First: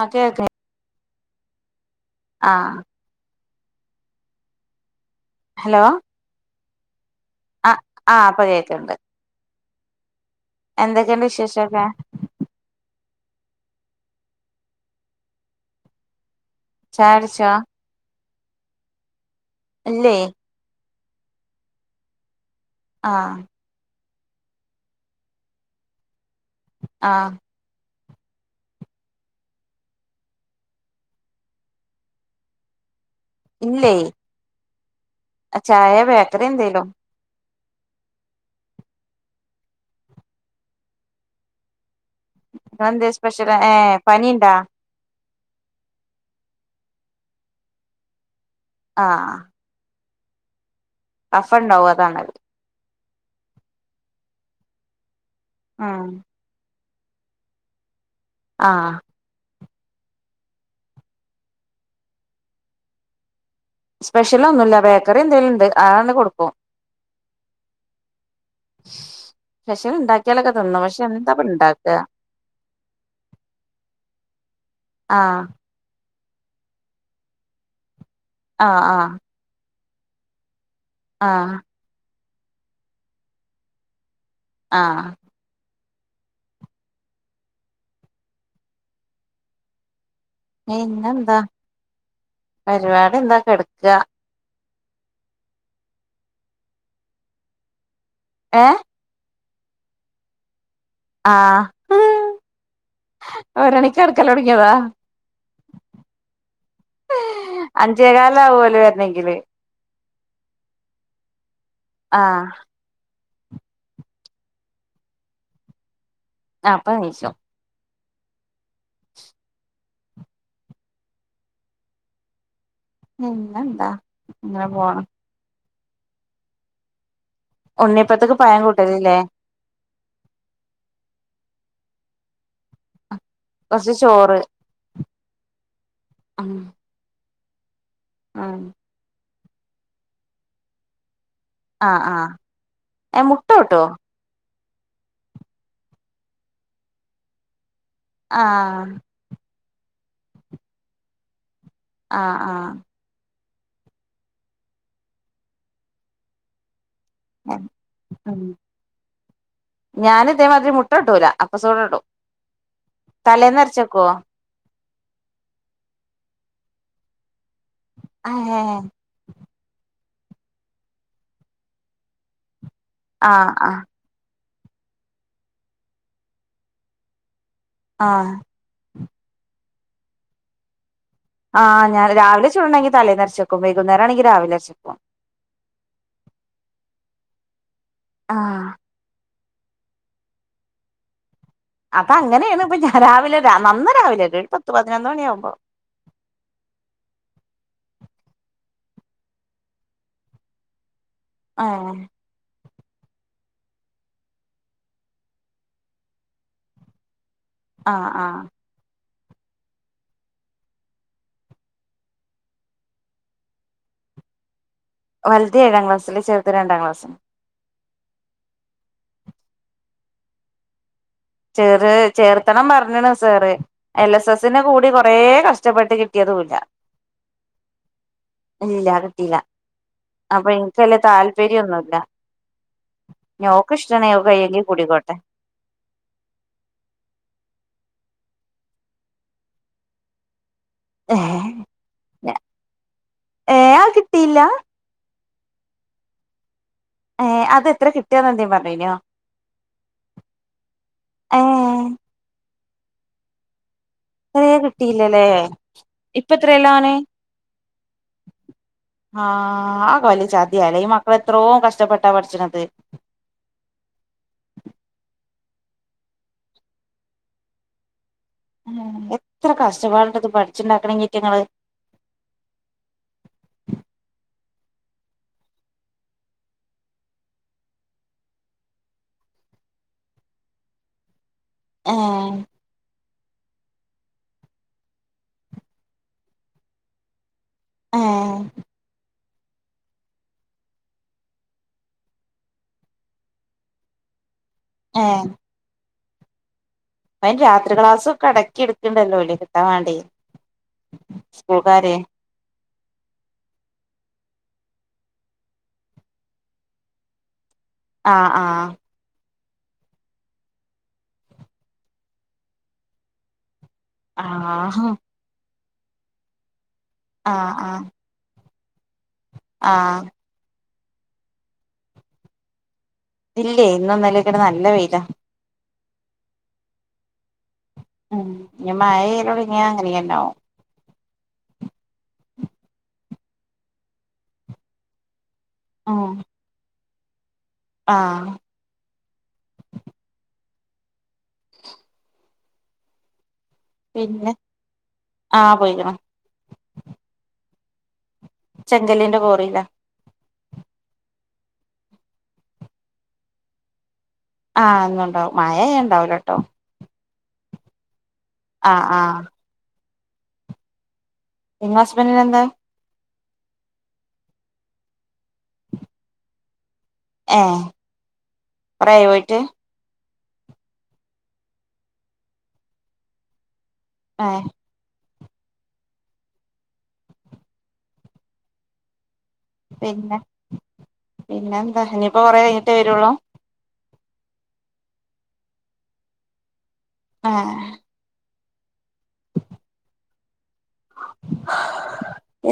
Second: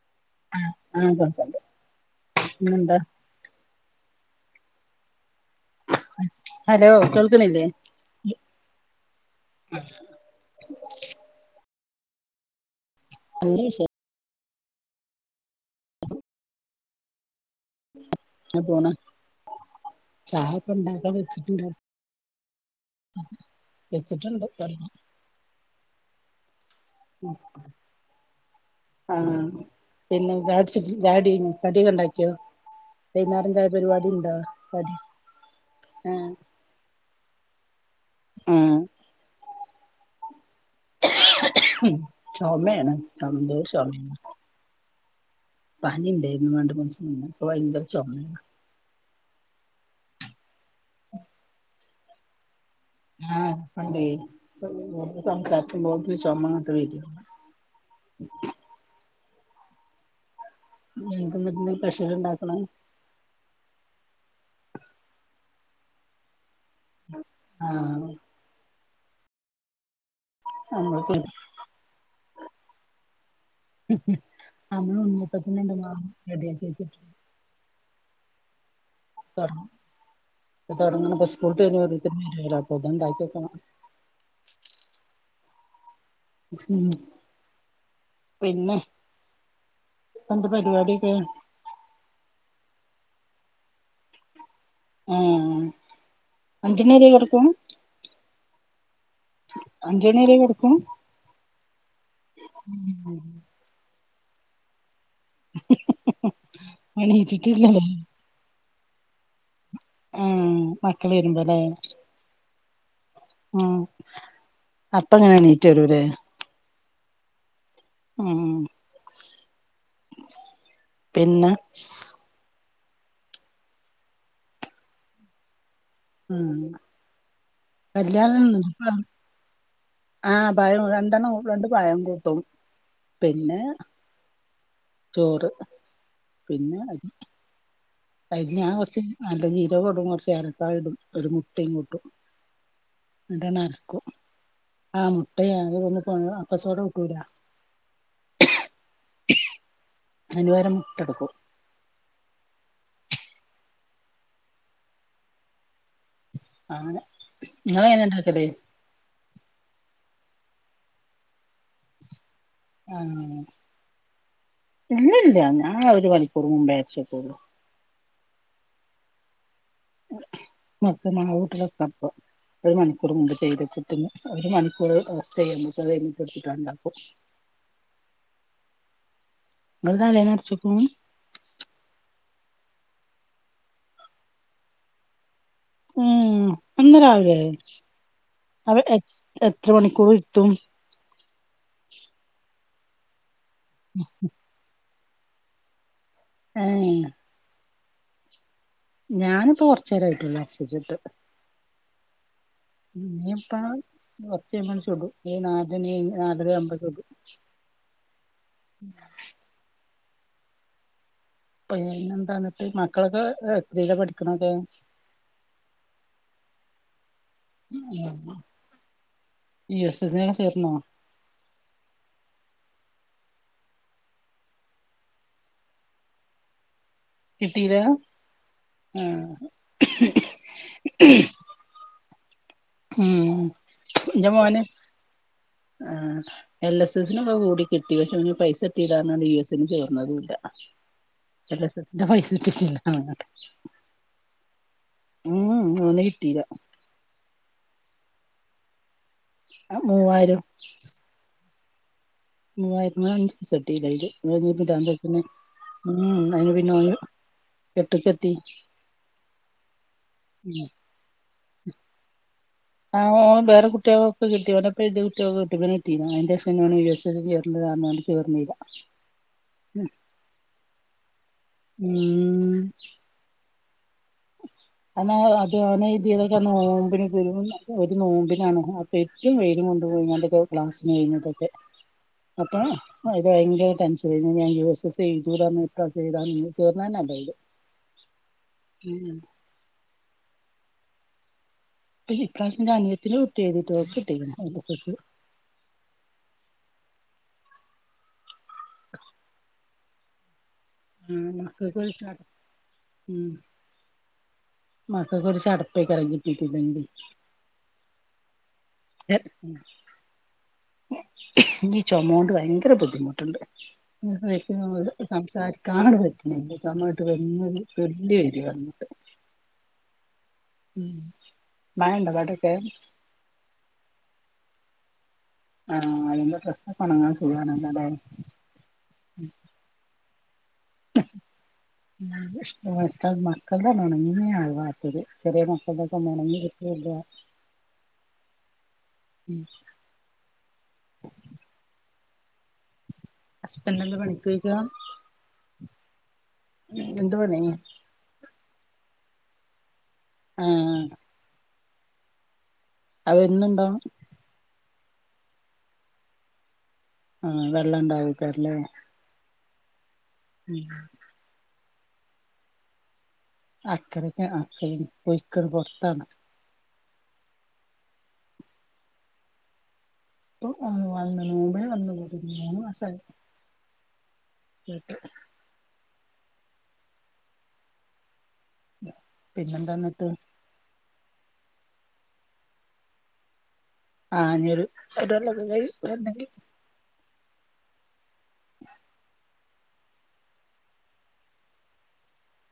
ആ കേൾക്ക്‌ണ് ആ സംശയണ്ട് പിന്നെന്താ ഹലോ ഹലോ കേൾ അ ആ ഇപ്പ കേക്ക്ണ്ട്. എന്തൊക്കെ ഇണ്ട് വിശേഷൊക്കെ? നല്ല വിശേ ചായടിച്ചോ? ആ പോണ്. ഇല്ലേ ചായപ്പണ്ട ഇപ്പ വെച്ചിട്ടൊള്ളു ആ വെച്ചിട്ട്ണ്ട് [unintelligible] ആ മ് ആ പിന്നേ ചായട്ച്ചിട്ട് ചായടിഴിഞ്ഞോ കടി ഒക്കെ ഇണ്ടാക്കിയോ? ഇല്ലേ ചായ ബേക്കറി എന്തേലും. ആ ചൊമയാണ് അതെന്തേ സ്പെഷല എന്തോ ഏ ചൊമയാണ് പനിയിണ്ടോ പനി ഉണ്ടായിരുന്നു രണ്ട് മൂന്നൂസം മുന്നേ ഇപ്പം ഭയങ്കര ചൊമേണ് ആ അഫം ഇണ്ടാവു അതാണ് അത് ആ പണ്ടേ ഉം [unintelligible] ആ [unintelligible] പ്രഷർ ഇണ്ടാക്കണ സ്പെഷ്യല ഒന്നുല്ല ബേക്കറി എന്തെലുണ്ട് അതങ്ങ് കൊടുക്കും ആ വശ് ഉണ്ടാക്കിയാലൊക്കെ തിന്നും പക്ഷെ നമ്മക്ക് എന്താ പറ ഉണ്ടാക അമ്മ ആ [unintelligible] അതെകെച്ചിട്ട് ആ ആ [unintelligible] ആ അപ്പോക്കെ ഉണ്ടാക്കി വെക്കണം ആ ഉം പിന്നെ പണ്ട് പരിവാടിയൊക്കെ പിന്നെന്താ പരിപാടി എന്താ കെടക്കുക ഏയ് അഞ്ചണെരി കിടക്കും ഏ അഞ്ചുമണിവരെ കിടക് ആ ഒരണി കിടകളോടങ്ങിയതാ എണീറ്റിട്ടില്ലല്ലേ അഞ്ചേ കാൽ അവുല്ലേ ല്ലങ്കില് ആ മക്കൾ വരുമ്പോലേ ആഹ് മ് അപ്പ എങ്ങനെനീറ്റ് വരൂലെ അപ്പനിച്ചോ മ് പിന്നെ പിന്നെന്താ ഇങ്ങനെ പോണ് ഉം ഉണ്ണിപ്പത്തേക്ക് പയം കൂട്ടലിലേ ആ പയം രണ്ടെണ്ണം രണ്ട് പയം കൂട്ടും പിന്നെ കൊറച്ച് ചോറ് ചോറ് ഉം പിന്നെ [unintelligible] ഉം ഞാ കൊറ്ച്ച് നല്ല ജീരകൊടും കൊറച്ച് ഏലക്കായിടും ഒരു മു ആ ആ എ മുട്ട കൂട്ടോ അരക്കും ആ മുട്ടയാ അത് അപ്പസോഡ കൂട്ടൂല ആ അനിപരം മുട്ടെടുക്കും ആ ആ അങ്ങ്നെ ഞാന് തേമാതിരി മുട്ട കൂട്ടൂല അപ്പസോഡടും ആ തലേന്നരച്ചക്കോ ഇല്ലില്ല ഞാൻ ഒരു മണിക്കൂർ മുമ്പേ അരച്ചെക്കുള്ളൂ ആഹേ [unintelligible] ഒരു മണിക്കൂറ് മുമ്പെ ആഹ് ആഹ് [unintelligible] ഒരു മണിക്കൂർ അവസ്ഥ ചെയ്യുമ്പോക്ക [unintelligible] ആ ങ്ങള്തലേന്നരച്ചെക്കും ആ ഞാന് രാവിലെ ചൂടണ്ടെങ്കിൽ തലേന്നരച്ചെക്കും വൈകുന്നേരം ആണെങ്കിൽ രാവിലെ അരച്ചെക്കും ഉം അന്ന് രാവിലെ ആഹ് അവിടെ എത്ര മണിക്കൂറിട്ടും അപ്പ അങ്ങനെയാണ് ഇപ്പ ഞ രാവിലെ ല്ല നന്ന രാവിലല്ല ഒരുപത്ത്പത്ത ന്നൊണ്യ യാമ്പൊ ഏ ഞാനിപ്പൊറച്ചേരായിട്ടുള്ളൂ അരച്ച് വച്ചിട്ട് ആ ഇനിപ്പ കുറ്ച്ചഴിമ്പം ചുടും നാല്ണികഴ നാലര ആമ്പ ചുടും ആ ആ പെ എന്താണപ്പ മക്കളൊക്കെ എത്രീല പഠിക്കണത് വലുത് ഏഴാം ക്ലാസില്ല് ചെറുത് രണ്ടാം ക്ലാസ്സ് ആ ഇ എസ് എസി ന് ചേർന്നോ ചെറ് ചേർത്തണം പറഞ്ഞണ് സാറ് എൽ എസ് എസിന് കൂടി കൊറേ കഷ്ടപ്പെട്ട് കിട്ട്യതുല്ല കിട്ടീലാ ഇല്ല കിട്ടീല ആഹ് അപ്പൊ എനിക്ക് വെല്യ താല്പര്യൊന്നുല്ല ഉം ഓക്ക് ഇഷ്ടാണെ ഓക്ക് ന്റെമോന് കയ്യെങ്കി കൂടിക്കോട്ടെ ആ എൽ എസ് എസിനൊക്കെ കൂടി കിട്ടി പക്ഷെ പൈസ കിട്ടിലന്നറഞ്ഞ് യു എസ്സിന് ചേർന്നതൂല്ല ഏഹ് എല്ലസ്സെസിന്റെ പൈസ [unintelligible] ഏഹ് അത് കിട്ടിയില്ല ഉം ഓന് കിട്ടീല്ല ഏഹ് അത് എത്ര കിട്ടിയാന്ന് എന്തേു പറഞ്ഞെനോ ആ മൂവായിരം ഏഹ് മൂവായിരത്ന് അഞ്ച് സൈ [unintelligible] കിട്ടിയില്ലല്ലേ ഉം ഇപ്പ അയിന് പിന്നെ എത്രേലാണ് ഓന് എട്ട്ക്കെത്തി ആ ആ കൊലചദ്യാല്ലേ ഈ മക്കളെത് എത്രോം കഷ്ടപ്പെട്ടാ പഠിച്ചണത് ആഓ വേറെ കുട്ടിഓകൊക്കെ കിട്ടി ഇവർടൊപ്പെഴുതിയ കുട്ടികക് ഇവനീട്ടി ഞാഅയിൻ്റെ സെന്നാണ് യൂസെഴുതി [unintelligible] എത്ര കഷ്ടപ്പാടുണ്ട്ത് പഠിച്ചിണ്ടാക്കണെങ്കി ഈറ്റിങ്ങള് ഉം അന്ന് അത് ഓന് ഇതിതൊക്കെ നോമ്പിനൊക്കെരു ഒരു നോമ്പിനാണ് അപ്പേറ്റവും വേഗം കൊണ്ടുപോയി ഓൻ്റെക്കെ ക്ലാസ്സ്കഴിഞ്ഞിട്ടൊക്കെ ആഹ് അ അത് ഭയങ്കര ടെൻഷനാരുന്നു ഞാൻ യുഎസ്എസ് എഴുതു ഏ [unintelligible] ഉം പ്പിഈ പ്രാശ്യം ൻ്റെഅനയത്തിൻ്റെ കുട്ടി എഴുതീട്ട് ഓക്ക് കിട്ടിരിക്കുന്നു [unintelligible] ഏ അയ്ൻ രാത്രി ക്ലാസ്സൊക്കെടെക്കെടുക്ക്ണ്ടല്ലോല്ലേ കിട്ടാം വേണ്ടി ആഹ് സ്കൂൾക്കാര് മക്ക്കഴിച്ചാ ഉം മക്കക്ക്കൊറച്ചട്പ്പേ പെറങ്ങിട്ടീ [unintelligible] ണ്ട് ആ ആ ൻ്റീ ചൊമോണ്ട് ഭയങ്കര ബുദ്ധിമുട്ട്ണ്ട് ആ [unintelligible] നമക്ക് സംസാരി കാണടുത് നിക്ക് സമ ഇട്ട് വല്ല്യൊരു വല്ല്യ രീതിവേണം ആഹ് ഉം മായണ്ടൊ വേടേക്കെ ഇല്ലെ ഇന്നൊന്നിലക്കെടെ നല്ല വെയിലാ ആഹ് അയെന്തോ പ്രശ്നിപ്പണങ്ങാൻ ഫുള്ളൊണങ്ങാൻ ഉ ഞ്ഞമയയിലൊടങ്ങിയാ അങ്ങനെയേണ്ടാവും തു ഇഷ്ടടുത്തൽ മക്കൾ താ നനങ്ങമേ ആൾവാത്തത് ചെറിയ മക്കൾതൊക്കെ ഉം ഒന്നൊണങ്ങി കിട്ടിയത് ആ ഉം ഹസ്ബെൻ്റെന്താ പിന്നെ പണിക്കൊയേക്കാ ആ പോയിക്ക്ണ് എന്തുപണി ചെങ്കലിന്റെ പോറീലാ ആആഹ് അവെന്നുണ്ടാ ആഹ് എന്നുണ്ടാവും മയയായ ഇണ്ടാവിലാട്ടോ ആ വെള്ളണ്ടാവും ആഹ് ആ [inaudible] [inaudible] നിങ്ങളെ ഹസ്ബന്റിന് എന്താ അക്കരക്കു ആ [unintelligible] പൊയ്ക്കത് പുറത്താന് ആഹ് കുറേ ആയോ പോയിട്ട് [inaudible] ഏ [inaudible] [inaudible] [inaudible] പിന്നെ എന്താ ഇനി ഇപ്പം കുറേ കഴിഞ്ഞിട്ടേ വരുവൊള്ളൂ [inaudible] ആഹ് [inaudible]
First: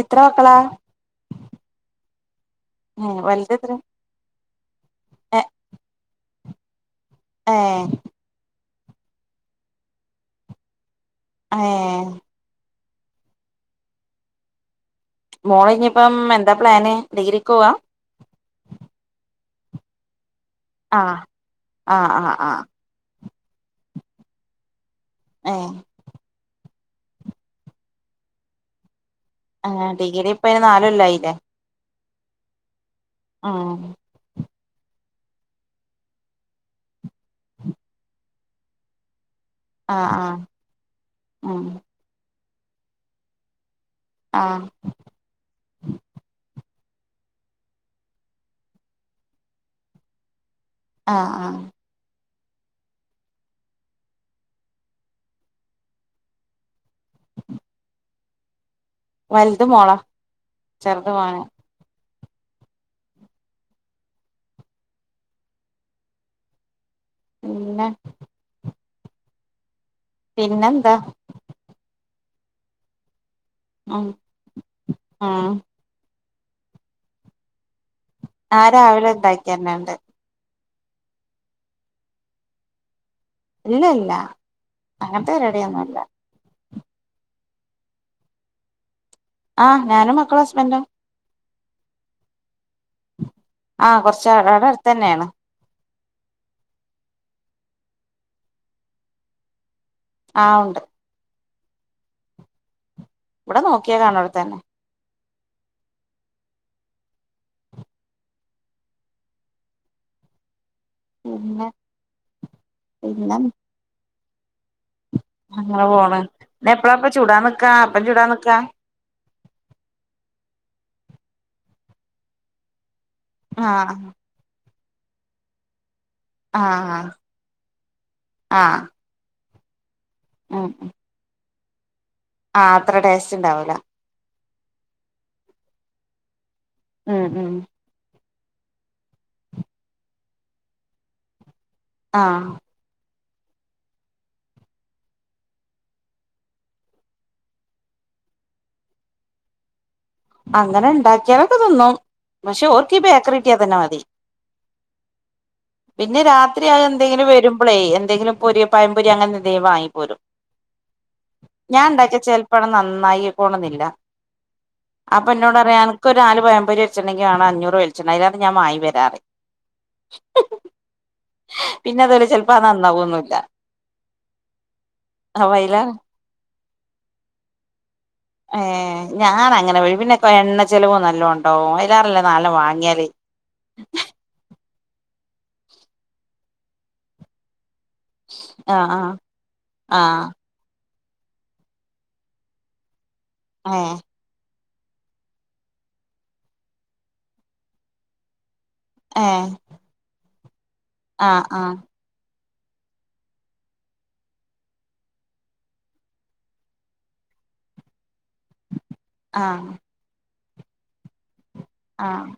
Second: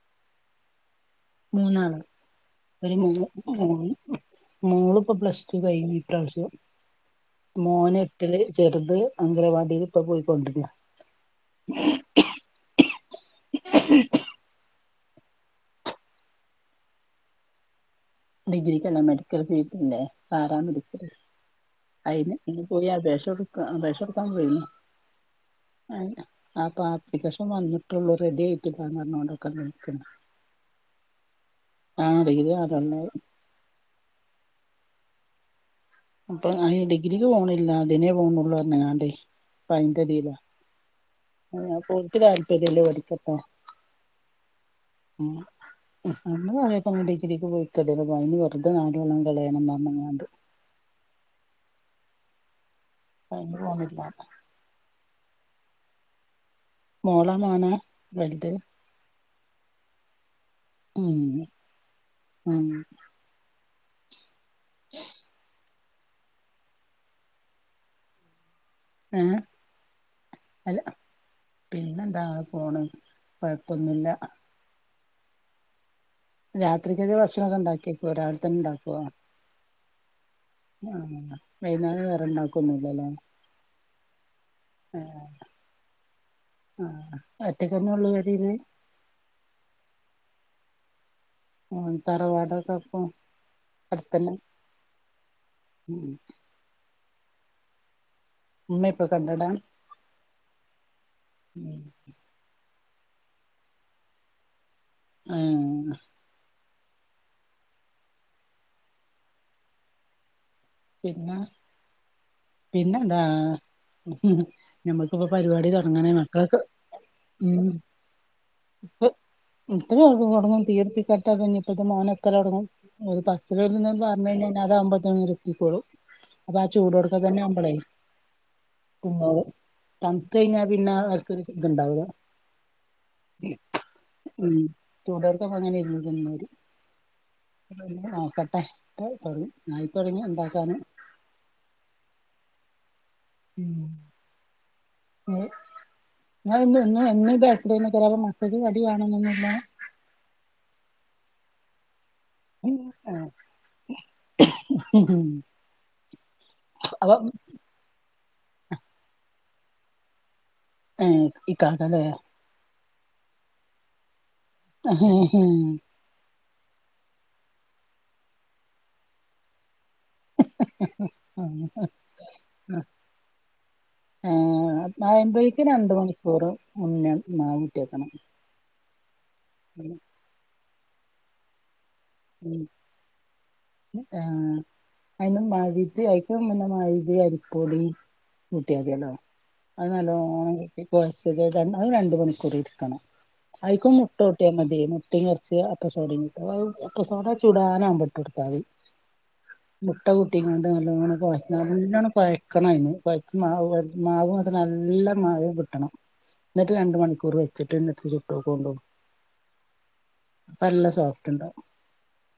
എത്ര മക്കളാ മൂന്നാറ് ഏഹ് വലുത് എത്ര [inaudible] ഏഹ് [inaudible] ഏഹ് [inaudible] ചെറുത് അംഗൻവാടിയിൽ ഇപ്പം പോയി കൊണ്ടിരിക്കുവാ ആഹ് [inaudible] മോൾ ഇനി ഇപ്പം എന്താ പ്ലാനെ ഡിഗ്രിക് പോവാ ഡിഗ്രിക് അല്ല മെഡിക്കൽ ഫീൽഡിന്റെ സാധാരണരീതിക് ആഹ് ആഹ് അയിന് ആഹ് ആഹ് പുതിയ അപ്ഡേഷൻ ഒന്ന് ഏഹ് [inaudible] ആഹ് ആ പാർട്ടി കഷ്ണം വന്നിട്ടുള്ളൂ റെഡി ആയിട്ടില്ല [inaudible] [inaudible] [inaudible] കാണാൻ കഴിയുന്നത് അത് അന്നേരം [inaudible] [inaudible] ഭയങ്കര ഇതാ ആഹ് ആഹ് ഉം പോയിട്ട് കാര്യ പ്പ ഇതില് പഠിക്കട്ടെ ആഹ് [unintelligible] ഡിഗ്രിക്ക് [unintelligible] വെറുതെ നാല് കൊല്ലം കളയണം [unintelligible] ആ ആ [unintelligible] മോളാ മോനാ വലുത് വലുത് മോളാ ചെറുത് ഉം മോന് ഉം പിന്ന [unintelligible] പിന്നെന്താ ത പോണ കുഴപ്പമൊന്നുല്ല ആ രാത്രിക്ക ഭക്ഷണംഒക്കെഒണ്ടാക്കി ആ രാവിലെ ഉണ്ടാക്കരണുണ്ട് ആഹ വൈകുന്നാലം വേറെണ്ടാക്കൊന്നുംഇല്ലാലോ ഇല്ല ഇല്ല അങ്ങനത്തെ ഒരിടിയൊന്നുംല്ല ആ അറ്റക്കന്നള്ള [unintelligible] ആഹ ഞാനും മക്കളും ഹസ്ബൻഡ് അ തറവാടക്ക ആഹ കുറച്ച അടെ അടു തന്നെയാണ് ഉം ഉമ്മ ഇപ്പൊ കണ്ടടാ ആ ഉണ്ട് ഉം ഇവിടെ നോക്കിയാ കാണ അവിടെത്തന്നെ ആഹ പിന്നെ പിന്നെ എന്താ ഉ ഞമ്മക്കിപ്പോ പരിപാടി അങ്ങനെ തുടങ്ങണേ പോണ് മക്കൾക്ക് പിന്നെ എപ്പഴാപ്പ ചൂടാൻ ഉ നിക്കാ അപ്പം ചൂടാൻ നിക്കാ ഇപ്പ ഇത്ര തുടങ്ങ തീർപ്പ കെട്ട പിെന്ന ഇപ്പൊ മനക്കലോടങ്ങും ഒരു പസ്ന്ന് ആഹ് പറഞ്ഞ അത് അമ്പത് ത [unintelligible] ഇപ്പോഴോ അപ്പൊ ആ ചൂട് ആഹ് കൊടുക്കാെ തന്നെ അമ്പളേ ആഹ് കുന്നള് തണുത്ത് കഴിഞ്ഞാ പിന്നെ ഇതുണ്ടാവുക ആ അത്ര ടേസ്റ്റ് ഉണ്ടാവൂല ഉ തുടർക്കപ്പ അങ്ങനെ ഇരുന്നു തന്നര് ഉം ഉം [inaudible] തുടങ്ങി നഞയി [unintelligible] തുടങ്ങി താണ് ആഹ [unintelligible] അങ്ങന ഒണ്ടാക്കിയാലൊക്കെ തിന്നും പക്ഷെ അവർക്കീ ബേക്കറി കിട്ടിയാ തന്നെ മതി പിന്നെ രാത്രിആയ അപ്പൊ എന്തെങ്കിലും വരുമ്പളേ എന്തെങ്കിലും പൊരി പയമ്പൊരി അങ്ങനെ എന്തെങ്കിലും വാങ്ങി പോരും ഏഹ് ഞാൻ ഇക്കാക്കല്ലേ ഇണ്ടാക്കിയ ചെലപ്പഴ് നന്ന ആയിക്കോണന്നില്ല അപ്പ എന്നോട് പറയും എനക്കൊരു [unintelligible] [unintelligible] അഞ്ഞൂറ് [unintelligible] അതാണ് ഞാൻ വാങ്ങി വരാറ് [unintelligible] പിന്നെ അതുപോലെ ചെലപ്പോ അത് നന്നാവൊന്നുല്ല ആ [unintelligible] അപ്പൊ അയിലേറെ രണ്ട് മണിക്കൂറ് [unintelligible] ഏ ഞാൻ അങ്ങനെ വഴി പിന്നെ കൊറെ എണ്ണ ചിലവ് നല്ലോ ഒണ്ടാവൊ [unintelligible] [unintelligible] നാലെണ്ണം വാങ്ങിയല് [unintelligible] അയിനും മൈദ [unintelligible] പിന്നെ മൈദേ അരിപൊടീ ആഹ് കൂട്ടിയതിയല്ലോ അത് ആഹ് നല്ലോണം കൂട്ടി കൊഴച്ചത് അത് രണ്ട് മണിക്കൂറിരിക്കണം. ആയികക്കോ ആഹ് മുട്ട കൂട്ടിയാ മതി അതെ മുട്ടയും എറച്ചിയും അപ്പ സോഡയും കൂട്ടുക. അപ്പ സോഡ ചൂടാനാവുമ്പോ ഇട്ടുകൊടുത്താ മതി ഏ ഏ മുട്ടയും ട്ടികാണ്ട് നല്ലോണം കോഴ ആഹ് ആഹ് നല്ലോണം കോഴ ക്കണം അയിന് കൊയക്കും മാണം മാവ് ങ്ങട്ട് നല്ല മയം കിട്ടണം എന്നിട്ട് രണ്ട് മണിക്കൂറ് വെച്ചിട്ട് ഒന്ന് എടുത്ത് ചുട്ട് നോക്കൊണ്ടു. ആഹ് അപ്പ നല്ല സോഫ്റ്റുണ്ടാകും ആഹ്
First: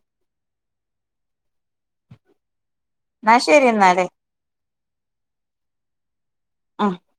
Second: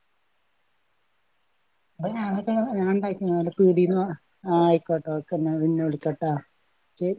അപ്പ ഞാനോക്കെ ങ്ങളെ ഞാൻ എന്നാ ഉണ്ടാകീണല്ലോ ശരി പിടീന്ന് എന്നാല് വാ ആ വെക്കട്ടോ വെക്ക എന്നാ പിന്നെ വിളിക്ക ട്ടാ ഉം ശെരി